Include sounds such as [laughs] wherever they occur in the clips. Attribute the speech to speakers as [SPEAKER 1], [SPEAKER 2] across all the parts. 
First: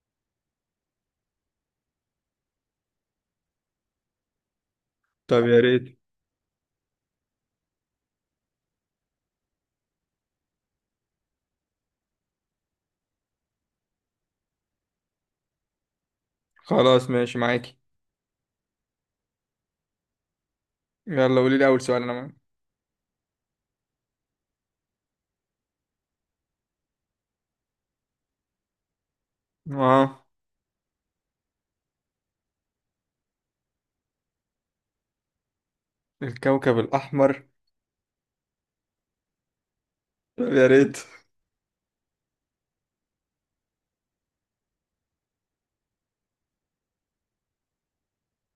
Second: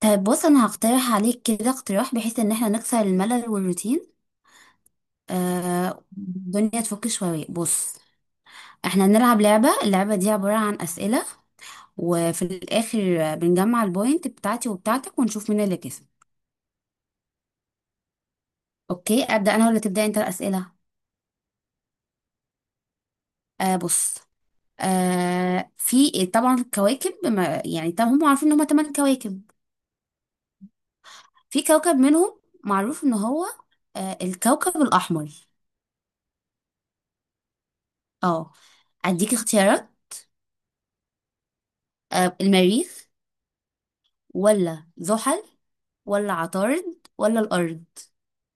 [SPEAKER 1] طيب بص انا هقترح عليك كده اقتراح بحيث ان احنا نكسر الملل والروتين.
[SPEAKER 2] طب يا ريت.
[SPEAKER 1] الدنيا تفك شوية. بص، احنا نلعب لعبة. اللعبة دي عبارة عن اسئلة، وفي الاخر بنجمع البوينت بتاعتي وبتاعتك ونشوف مين اللي كسب.
[SPEAKER 2] خلاص، ماشي معاكي.
[SPEAKER 1] اوكي، ابدأ انا ولا تبدأ انت الاسئلة؟
[SPEAKER 2] يلا قولي لي اول سؤال، انا معاك.
[SPEAKER 1] بص. في طبعا الكواكب يعني طبعا هم عارفين ان هم 8 كواكب.
[SPEAKER 2] اه
[SPEAKER 1] في كوكب منهم معروف ان هو الكوكب الاحمر.
[SPEAKER 2] الكوكب الاحمر.
[SPEAKER 1] اه، اديك اختيارات:
[SPEAKER 2] طب يا ريت.
[SPEAKER 1] المريخ، ولا زحل، ولا عطارد، ولا الأرض؟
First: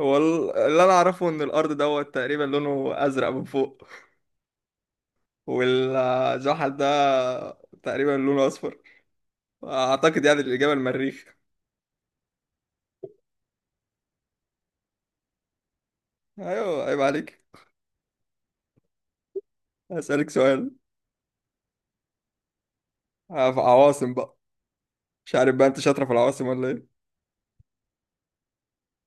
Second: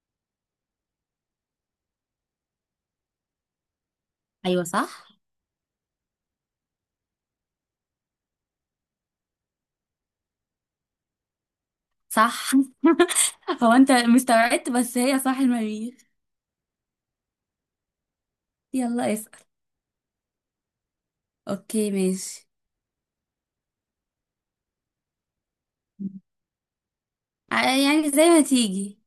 [SPEAKER 2] هو اللي انا اعرفه ان الارض دوت تقريبا لونه ازرق من فوق،
[SPEAKER 1] أيوة صح.
[SPEAKER 2] والزحل ده تقريبا لونه اصفر، اعتقد يعني الاجابه المريخ.
[SPEAKER 1] صح. [laughs] هو أنت مستوعبت، بس هي صح المريخ.
[SPEAKER 2] ايوه عيب عليك.
[SPEAKER 1] يلا اسأل.
[SPEAKER 2] هسألك سؤال
[SPEAKER 1] أوكي ماشي.
[SPEAKER 2] في عواصم بقى، مش عارف بقى انت شاطره في العواصم ولا ايه.
[SPEAKER 1] يعني زي ما تيجي.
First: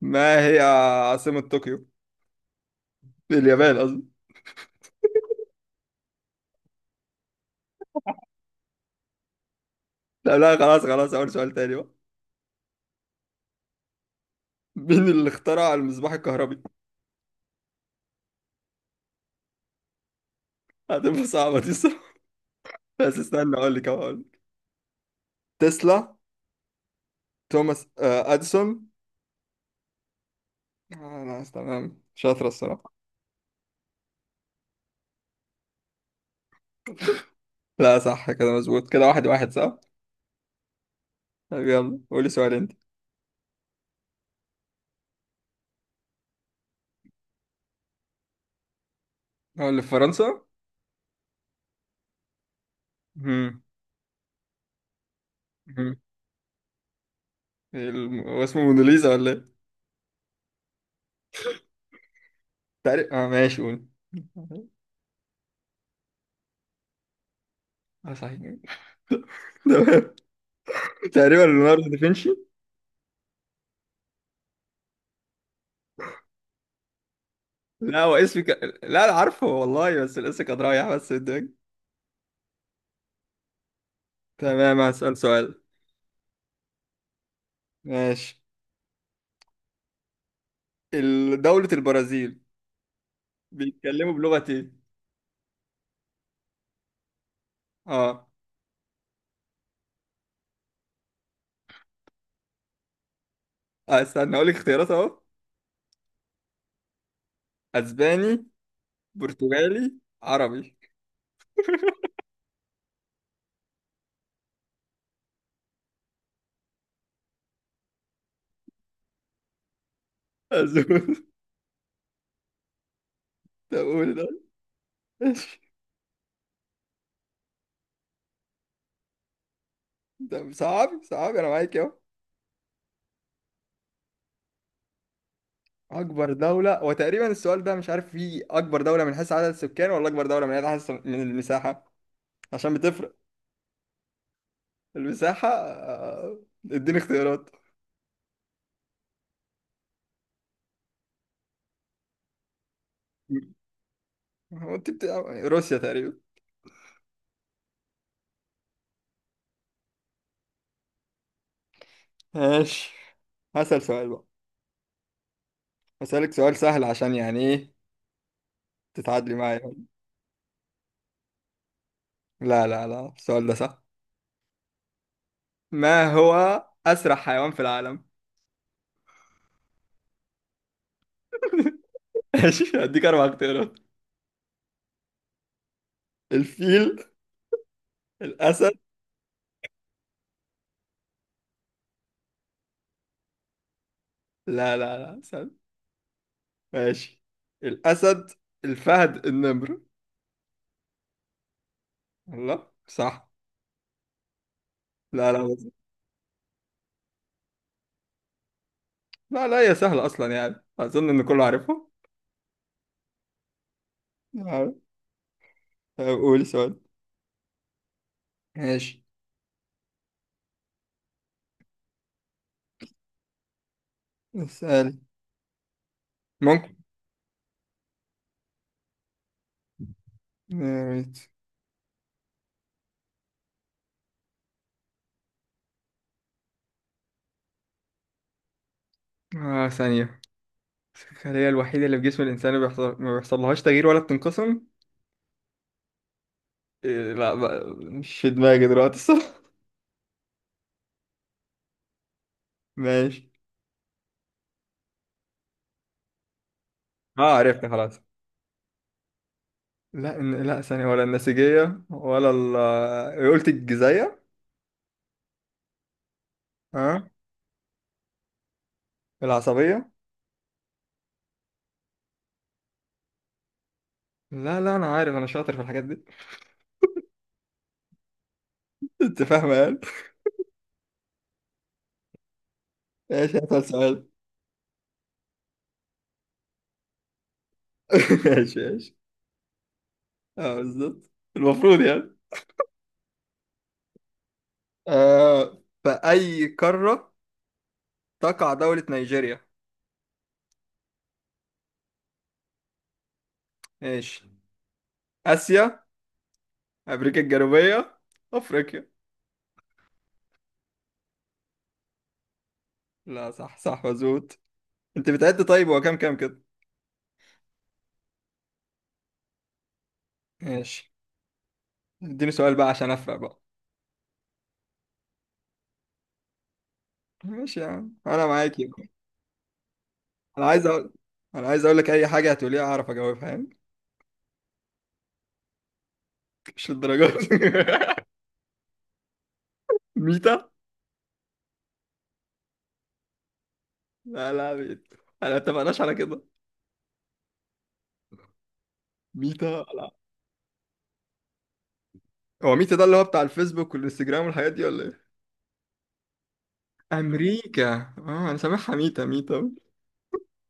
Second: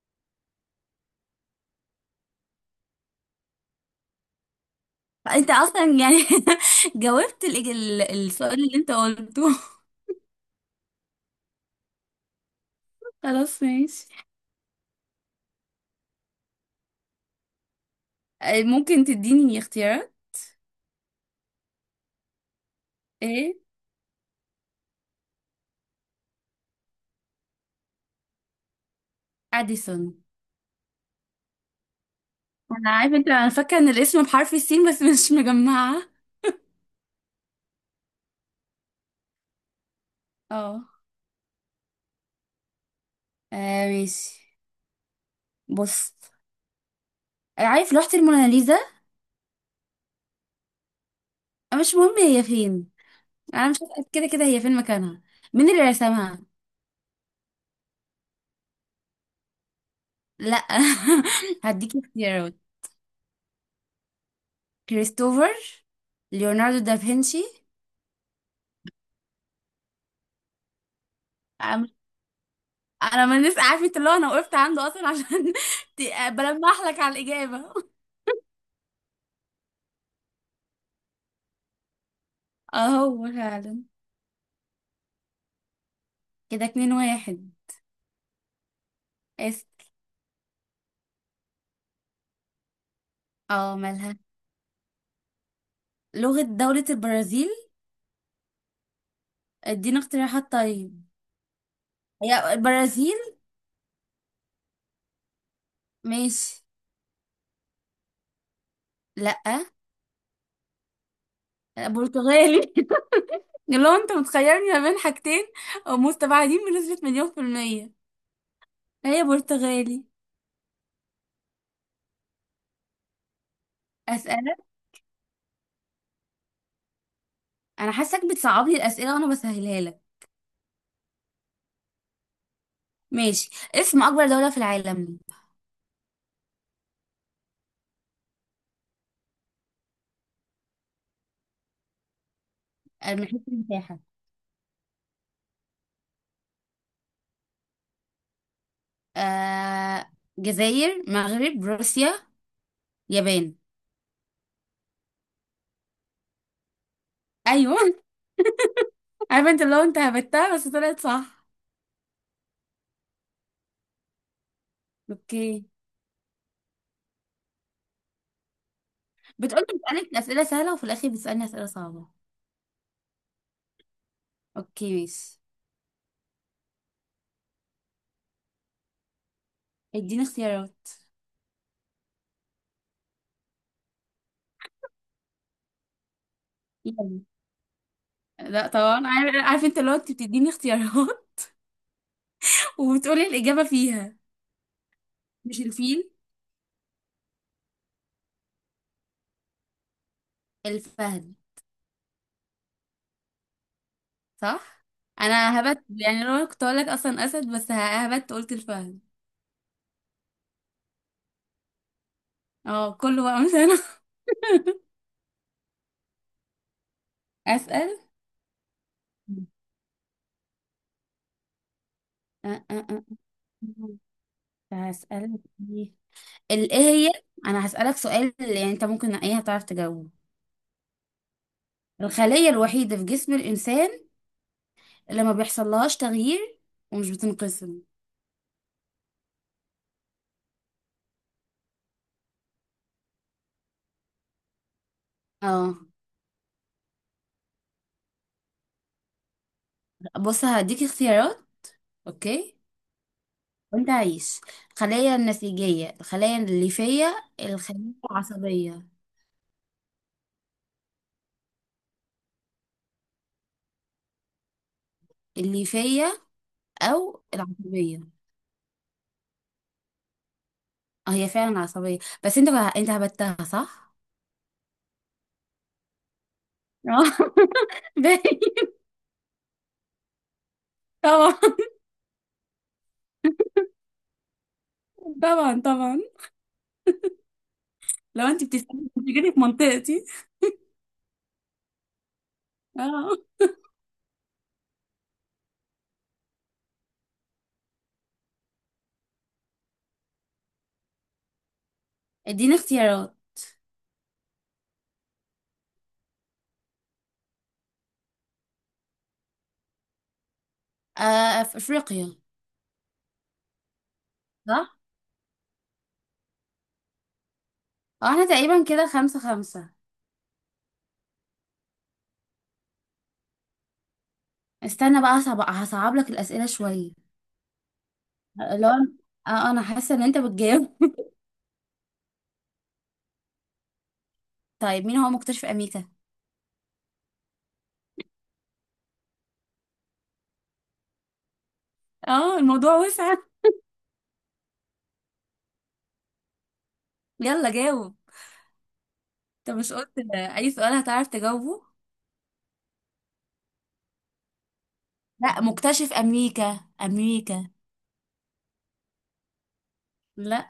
[SPEAKER 2] ما هي عاصمه طوكيو، اليابان قصدي.
[SPEAKER 1] أنت أصلا يعني [laughs] جاوبت السؤال اللي أنت قلته. [laughs]
[SPEAKER 2] لا، خلاص، اول سؤال تاني بقى.
[SPEAKER 1] خلاص ماشي.
[SPEAKER 2] مين اللي اخترع المصباح الكهربي؟
[SPEAKER 1] ممكن تديني اختيارات؟
[SPEAKER 2] هتبقى صعبة دي الصراحة، بس
[SPEAKER 1] إيه؟
[SPEAKER 2] استنى أقول لك أهو، أقول لك. تسلا، توماس أديسون.
[SPEAKER 1] أديسون.
[SPEAKER 2] آه لا، تمام، شاطرة
[SPEAKER 1] أنا
[SPEAKER 2] الصراحة.
[SPEAKER 1] عارفة أنت، أنا فاكرة إن الاسم بحرف السين بس مش مجمعة.
[SPEAKER 2] لا صح كده، مظبوط كده، واحد واحد، صح.
[SPEAKER 1] اه.
[SPEAKER 2] طب يلا قولي سؤال أنت.
[SPEAKER 1] ماشي. بص، عارف لوحة الموناليزا؟
[SPEAKER 2] هو اللي في فرنسا.
[SPEAKER 1] مش مهم هي فين،
[SPEAKER 2] مم.
[SPEAKER 1] انا مش هسأل كده كده هي فين مكانها. مين اللي
[SPEAKER 2] مم.
[SPEAKER 1] رسمها؟
[SPEAKER 2] إيه هو اسمه موناليزا ولا إيه؟
[SPEAKER 1] لا. [laughs] هديكي اختيارات:
[SPEAKER 2] تقريبا، آه ماشي قول.
[SPEAKER 1] كريستوفر، ليوناردو دافنشي.
[SPEAKER 2] آه صحيح [laughs] تمام، تقريبا
[SPEAKER 1] أم-
[SPEAKER 2] ليوناردو دافنشي.
[SPEAKER 1] انا ما الناس عارفه اللي هو انا وقفت عنده اصلا عشان [laughs] بلمح لك على الاجابه. [laughs]
[SPEAKER 2] لا هو اسمي ك... لا أنا عارفه والله، بس الاسم كان رايح بس قدامي.
[SPEAKER 1] اهو فعلا.
[SPEAKER 2] تمام هسأل سؤال.
[SPEAKER 1] كده 2-1.
[SPEAKER 2] ماشي.
[SPEAKER 1] اس
[SPEAKER 2] دولة البرازيل
[SPEAKER 1] اه،
[SPEAKER 2] بيتكلموا
[SPEAKER 1] مالها؟
[SPEAKER 2] بلغة ايه؟
[SPEAKER 1] لغة دولة البرازيل.
[SPEAKER 2] اه.
[SPEAKER 1] ادينا اقتراحات طيب، هي البرازيل.
[SPEAKER 2] آه، استنى اقول لك اختيارات اهو.
[SPEAKER 1] ماشي.
[SPEAKER 2] اسباني،
[SPEAKER 1] لا.
[SPEAKER 2] برتغالي، عربي.
[SPEAKER 1] برتغالي. [laughs] لو انت متخيرني ما بين حاجتين مستبعدين بنسبة مليون%، هي برتغالي.
[SPEAKER 2] أزول [laughs] طب قول ده.
[SPEAKER 1] أسألك.
[SPEAKER 2] ماشي.
[SPEAKER 1] أنا حاسك بتصعب لي الأسئلة وأنا بسهلها لك.
[SPEAKER 2] طب صعب صعب، انا معاك اهو.
[SPEAKER 1] ماشي. اسم أكبر دولة في العالم.
[SPEAKER 2] اكبر دولة؟ هو تقريبا السؤال ده مش عارف فيه، اكبر دولة من حيث عدد السكان ولا اكبر دولة من حيث من المساحة، عشان بتفرق.
[SPEAKER 1] من حيث المساحة.
[SPEAKER 2] المساحة، آه، اديني اختيارات.
[SPEAKER 1] آه... جزائر، مغرب، روسيا، يابان.
[SPEAKER 2] هو انت بت... روسيا تقريبا.
[SPEAKER 1] أيوة. [laughs] عارفة أنت، لو أنت هبتها بس طلعت صح.
[SPEAKER 2] ماشي، هسأل سؤال بقى.
[SPEAKER 1] أوكي.
[SPEAKER 2] هسألك سؤال سهل عشان يعني ايه، تتعادلي
[SPEAKER 1] بتقولي
[SPEAKER 2] معايا.
[SPEAKER 1] بسألك أسئلة سهلة وفي الآخر بتسألني أسئلة صعبة.
[SPEAKER 2] لا، السؤال ده سهل.
[SPEAKER 1] أوكي ماشي.
[SPEAKER 2] ما هو أسرع حيوان في العالم؟
[SPEAKER 1] اديني اختيارات.
[SPEAKER 2] [laughs] ماشي، هديك أربع اختيارات: الفيل،
[SPEAKER 1] يلا. لا
[SPEAKER 2] الأسد.
[SPEAKER 1] طبعا، عارف، عارف أنت لو أنت بتديني اختيارات وبتقولي الإجابة فيها.
[SPEAKER 2] لا أسد.
[SPEAKER 1] مش الفيل.
[SPEAKER 2] ماشي، الأسد، الفهد، النمر.
[SPEAKER 1] الفهد.
[SPEAKER 2] الله صح.
[SPEAKER 1] صح.
[SPEAKER 2] لا لا
[SPEAKER 1] أنا
[SPEAKER 2] بس.
[SPEAKER 1] هبت، يعني لو كنت أقول لك أصلا أسد، بس هبت قلت الفهد.
[SPEAKER 2] لا لا، هي سهلة أصلا يعني، أظن إن كله عارفها.
[SPEAKER 1] اه كله بقى، مش أنا.
[SPEAKER 2] عارف. طب قولي سؤال.
[SPEAKER 1] [laughs] أسأل.
[SPEAKER 2] ماشي،
[SPEAKER 1] أه أه أه.
[SPEAKER 2] اسأل.
[SPEAKER 1] هسألك. ايه؟
[SPEAKER 2] ممكن.
[SPEAKER 1] ايه هي؟ أنا هسألك سؤال يعني أنت ممكن ايه هتعرف تجاوبه.
[SPEAKER 2] يا ريت.
[SPEAKER 1] الخلية الوحيدة في جسم الإنسان اللي ما بيحصلهاش تغيير ومش بتنقسم.
[SPEAKER 2] آه ثانية، الخلية الوحيدة اللي في جسم الإنسان ما بيحصلهاش تغيير ولا بتنقسم؟
[SPEAKER 1] اه.
[SPEAKER 2] إيه، لا بقى مش في دماغي دلوقتي [laughs] الصراحة.
[SPEAKER 1] بص، هديكي اختيارات. اوكي.
[SPEAKER 2] ماشي.
[SPEAKER 1] وانت عايش: الخلايا النسيجية، الخلايا
[SPEAKER 2] اه
[SPEAKER 1] الليفية،
[SPEAKER 2] عرفت
[SPEAKER 1] الخلايا
[SPEAKER 2] خلاص.
[SPEAKER 1] العصبية.
[SPEAKER 2] لا إن... لا ثانية، ولا النسيجية، ولا ال... قلت الجزية.
[SPEAKER 1] الليفية
[SPEAKER 2] ها.
[SPEAKER 1] أو العصبية.
[SPEAKER 2] العصبية.
[SPEAKER 1] اه، هي فعلا عصبية. بس انت هبتها صح؟
[SPEAKER 2] لا، أنا عارف، أنا شاطر في الحاجات دي [laughs]
[SPEAKER 1] اه. [laughs] باين.
[SPEAKER 2] أنت فاهم يعني.
[SPEAKER 1] طبعا.
[SPEAKER 2] إيش أسهل سؤال؟
[SPEAKER 1] طبعا طبعا.
[SPEAKER 2] [laughs]
[SPEAKER 1] لو انت
[SPEAKER 2] إيش
[SPEAKER 1] بتسألي،
[SPEAKER 2] إيش.
[SPEAKER 1] انت جيتي في منطقتي.
[SPEAKER 2] اه بالظبط، المفروض يعني.
[SPEAKER 1] اه.
[SPEAKER 2] آه، في أي قارة تقع دولة نيجيريا؟
[SPEAKER 1] اديني اختيارات.
[SPEAKER 2] إيش؟ آسيا، أمريكا الجنوبية، أفريقيا.
[SPEAKER 1] في افريقيا.
[SPEAKER 2] لا صح صح مظبوط.
[SPEAKER 1] صح؟
[SPEAKER 2] أنت بتعد طيب، هو كام كام كده؟
[SPEAKER 1] اه، احنا تقريبا كده 5-5.
[SPEAKER 2] ماشي، اديني سؤال بقى عشان أفرق بقى.
[SPEAKER 1] استنى بقى، هصعب لك الأسئلة شوية.
[SPEAKER 2] ماشي يا عم، أنا معاك.
[SPEAKER 1] لو، اه انا حاسة ان انت
[SPEAKER 2] انا عايز
[SPEAKER 1] بتجاوب.
[SPEAKER 2] اقول
[SPEAKER 1] [laughs]
[SPEAKER 2] انا عايز اقول لك اي حاجه هتقوليها اعرف اجاوبها، فاهم؟
[SPEAKER 1] طيب، مين هو مكتشف امريكا؟
[SPEAKER 2] مش للدرجه دي. [laughs] ميتا.
[SPEAKER 1] اه، الموضوع وسع.
[SPEAKER 2] لا ميتا، انا اتفقناش على كده.
[SPEAKER 1] يلا جاوب. انت
[SPEAKER 2] ميتا.
[SPEAKER 1] مش
[SPEAKER 2] لا،
[SPEAKER 1] قلت اي سؤال هتعرف تجاوبه؟
[SPEAKER 2] هو ميتا ده اللي هو بتاع الفيسبوك والانستجرام والحاجات دي ولا ايه؟
[SPEAKER 1] لا، مكتشف امريكا. امريكا.
[SPEAKER 2] امريكا، اه انا سامعها ميتا ميتا.
[SPEAKER 1] لا.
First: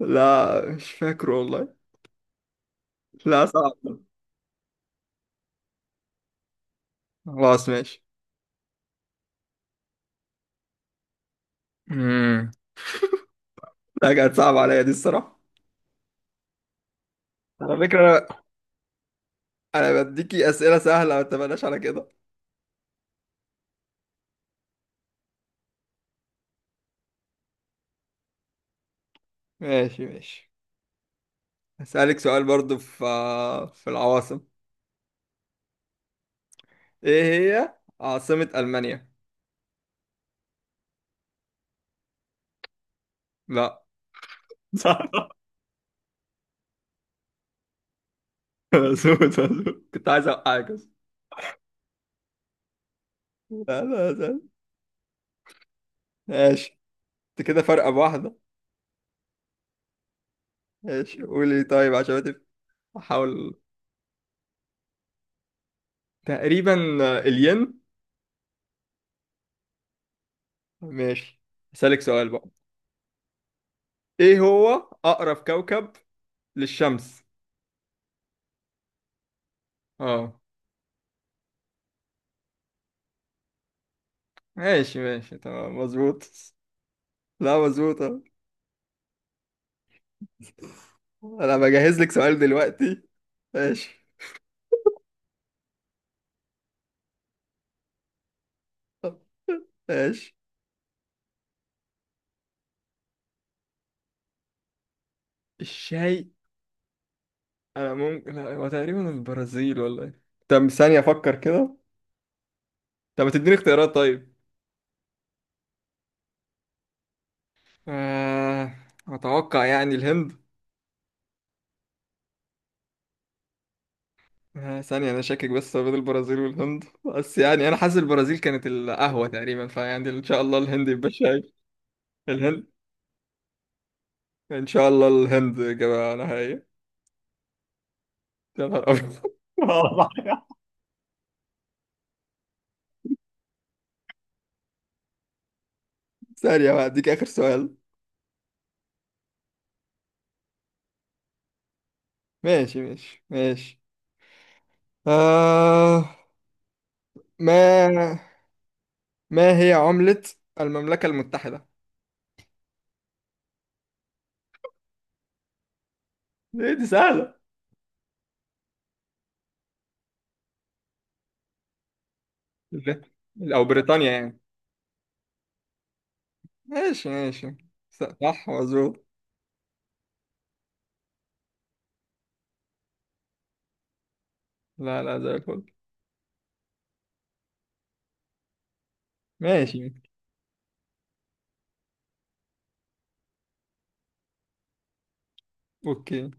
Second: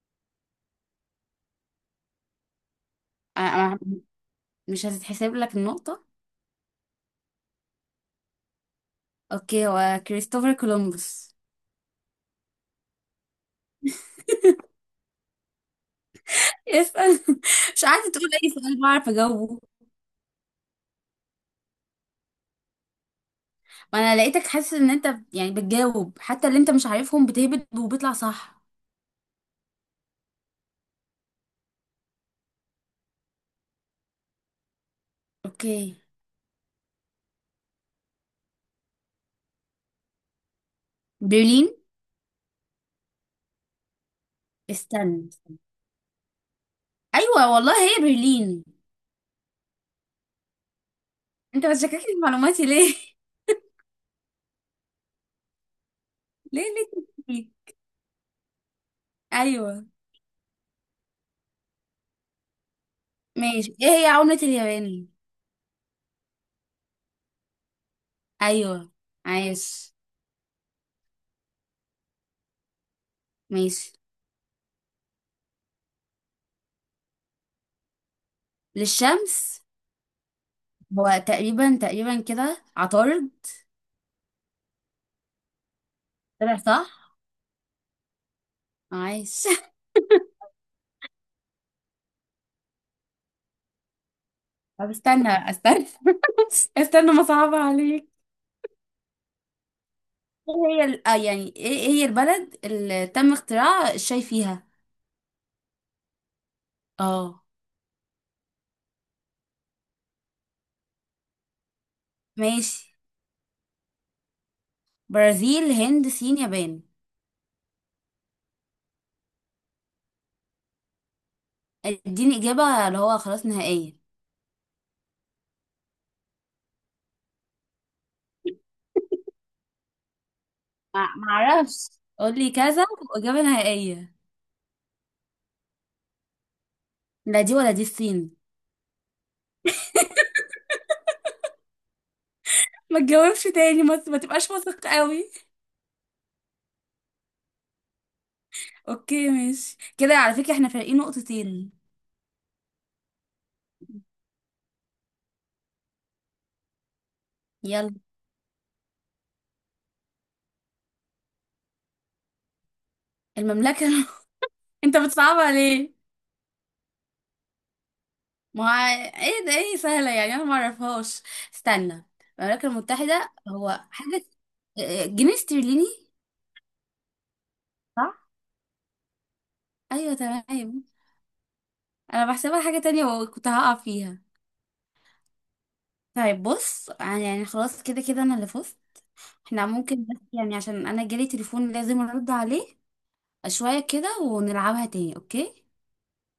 [SPEAKER 2] لا مش فاكر والله، لا صعب.
[SPEAKER 1] أنا- مش هتتحسب لك النقطة.
[SPEAKER 2] خلاص ماشي.
[SPEAKER 1] اوكي، هو كريستوفر كولومبوس.
[SPEAKER 2] امم، لا كانت صعبة عليا دي الصراحة.
[SPEAKER 1] اسأل. [laughs]
[SPEAKER 2] على
[SPEAKER 1] مش قاعدة
[SPEAKER 2] فكرة،
[SPEAKER 1] تقول اي سؤال بعرف اجاوبه؟
[SPEAKER 2] أنا بديكي أسئلة سهلة، ما اتفقناش على كده.
[SPEAKER 1] ما انا لقيتك حاسس ان انت يعني بتجاوب حتى اللي انت مش عارفهم، بتهبد وبيطلع صح.
[SPEAKER 2] ماشي، هسألك سؤال برضو في العواصم.
[SPEAKER 1] اوكي.
[SPEAKER 2] ايه هي عاصمة ألمانيا؟
[SPEAKER 1] برلين.
[SPEAKER 2] لا صح
[SPEAKER 1] استنى.
[SPEAKER 2] [laughs]
[SPEAKER 1] ايوه والله هي برلين.
[SPEAKER 2] مظبوط مظبوط، كنت عايز اوقعك بس.
[SPEAKER 1] انت بتشككني في معلوماتي ليه؟
[SPEAKER 2] لا،
[SPEAKER 1] [laughs] ليه؟
[SPEAKER 2] ماشي. انت
[SPEAKER 1] ليه؟
[SPEAKER 2] كده فرقة بواحدة.
[SPEAKER 1] ايوه.
[SPEAKER 2] ماشي، قولي طيب عشان احاول.
[SPEAKER 1] ماشي، ايه هي عملة اليابان؟
[SPEAKER 2] تقريبا، آه، الين.
[SPEAKER 1] ايوه. عايش.
[SPEAKER 2] ماشي، اسألك سؤال بقى.
[SPEAKER 1] ماشي.
[SPEAKER 2] ايه هو اقرب كوكب للشمس؟
[SPEAKER 1] للشمس.
[SPEAKER 2] اه.
[SPEAKER 1] هو تقريبا، كده عطارد.
[SPEAKER 2] ماشي ماشي تمام مظبوط.
[SPEAKER 1] طلع صح.
[SPEAKER 2] لا مظبوط أهو.
[SPEAKER 1] عايش. [laughs]
[SPEAKER 2] انا بجهز لك سؤال دلوقتي. ماشي.
[SPEAKER 1] طب، استنى. [laughs] استنى، ما صعب عليك.
[SPEAKER 2] [laughs] ماشي.
[SPEAKER 1] ايه هي يعني ايه، هي البلد اللي تم اختراع الشاي فيها؟
[SPEAKER 2] الشيء.
[SPEAKER 1] اه.
[SPEAKER 2] انا ممكن، هو تقريبا البرازيل ولا ايه؟ طب ثانية افكر كده.
[SPEAKER 1] ماشي.
[SPEAKER 2] طب ما تديني اختيارات طيب.
[SPEAKER 1] برازيل، هند، صين، يابان.
[SPEAKER 2] آه... اتوقع يعني الهند.
[SPEAKER 1] اديني اجابة اللي هو خلاص نهائية.
[SPEAKER 2] آه ثانية، انا شاكك بس ما بين البرازيل والهند، بس يعني انا حاسس البرازيل كانت القهوة تقريبا، فيعني ان شاء الله الهند
[SPEAKER 1] ما
[SPEAKER 2] يبقى شاي.
[SPEAKER 1] معرفش. قولي
[SPEAKER 2] الهند.
[SPEAKER 1] كذا، واجابة نهائية.
[SPEAKER 2] ان شاء الله الهند اجابة نهائية.
[SPEAKER 1] لا دي، ولا دي الصين.
[SPEAKER 2] يا نهار أبيض. [laughs] والله.
[SPEAKER 1] ما تجاوبش تاني، ما تبقاش واثق قوي.
[SPEAKER 2] ثانية بقى، اديك اخر سؤال.
[SPEAKER 1] اوكي ماشي. كده على فكرة احنا فارقين نقطتين.
[SPEAKER 2] ماشي. آه...
[SPEAKER 1] يلا.
[SPEAKER 2] ما. ما هي عملة المملكة المتحدة؟
[SPEAKER 1] المملكة. [laughs] انت بتصعبها ليه؟
[SPEAKER 2] ايه دي سهلة.
[SPEAKER 1] ما هو ايه ده، ايه سهلة يعني، انا ما اعرفهاش. استنى. المملكة
[SPEAKER 2] ب-
[SPEAKER 1] المتحدة
[SPEAKER 2] او
[SPEAKER 1] هو
[SPEAKER 2] بريطانيا
[SPEAKER 1] حاجة.
[SPEAKER 2] يعني.
[SPEAKER 1] جنيه استرليني.
[SPEAKER 2] ماشي،
[SPEAKER 1] صح.
[SPEAKER 2] صح مظبوط.
[SPEAKER 1] ايوه تمام. انا بحسبها حاجة تانية وكنت هقع فيها.
[SPEAKER 2] لا لا، زي الفل.
[SPEAKER 1] طيب بص، يعني خلاص كده كده انا اللي فزت. احنا
[SPEAKER 2] ماشي.
[SPEAKER 1] ممكن بس يعني عشان انا جالي تليفون لازم ارد عليه شوية كده، ونلعبها تاني، اوكي؟
[SPEAKER 2] اوكي.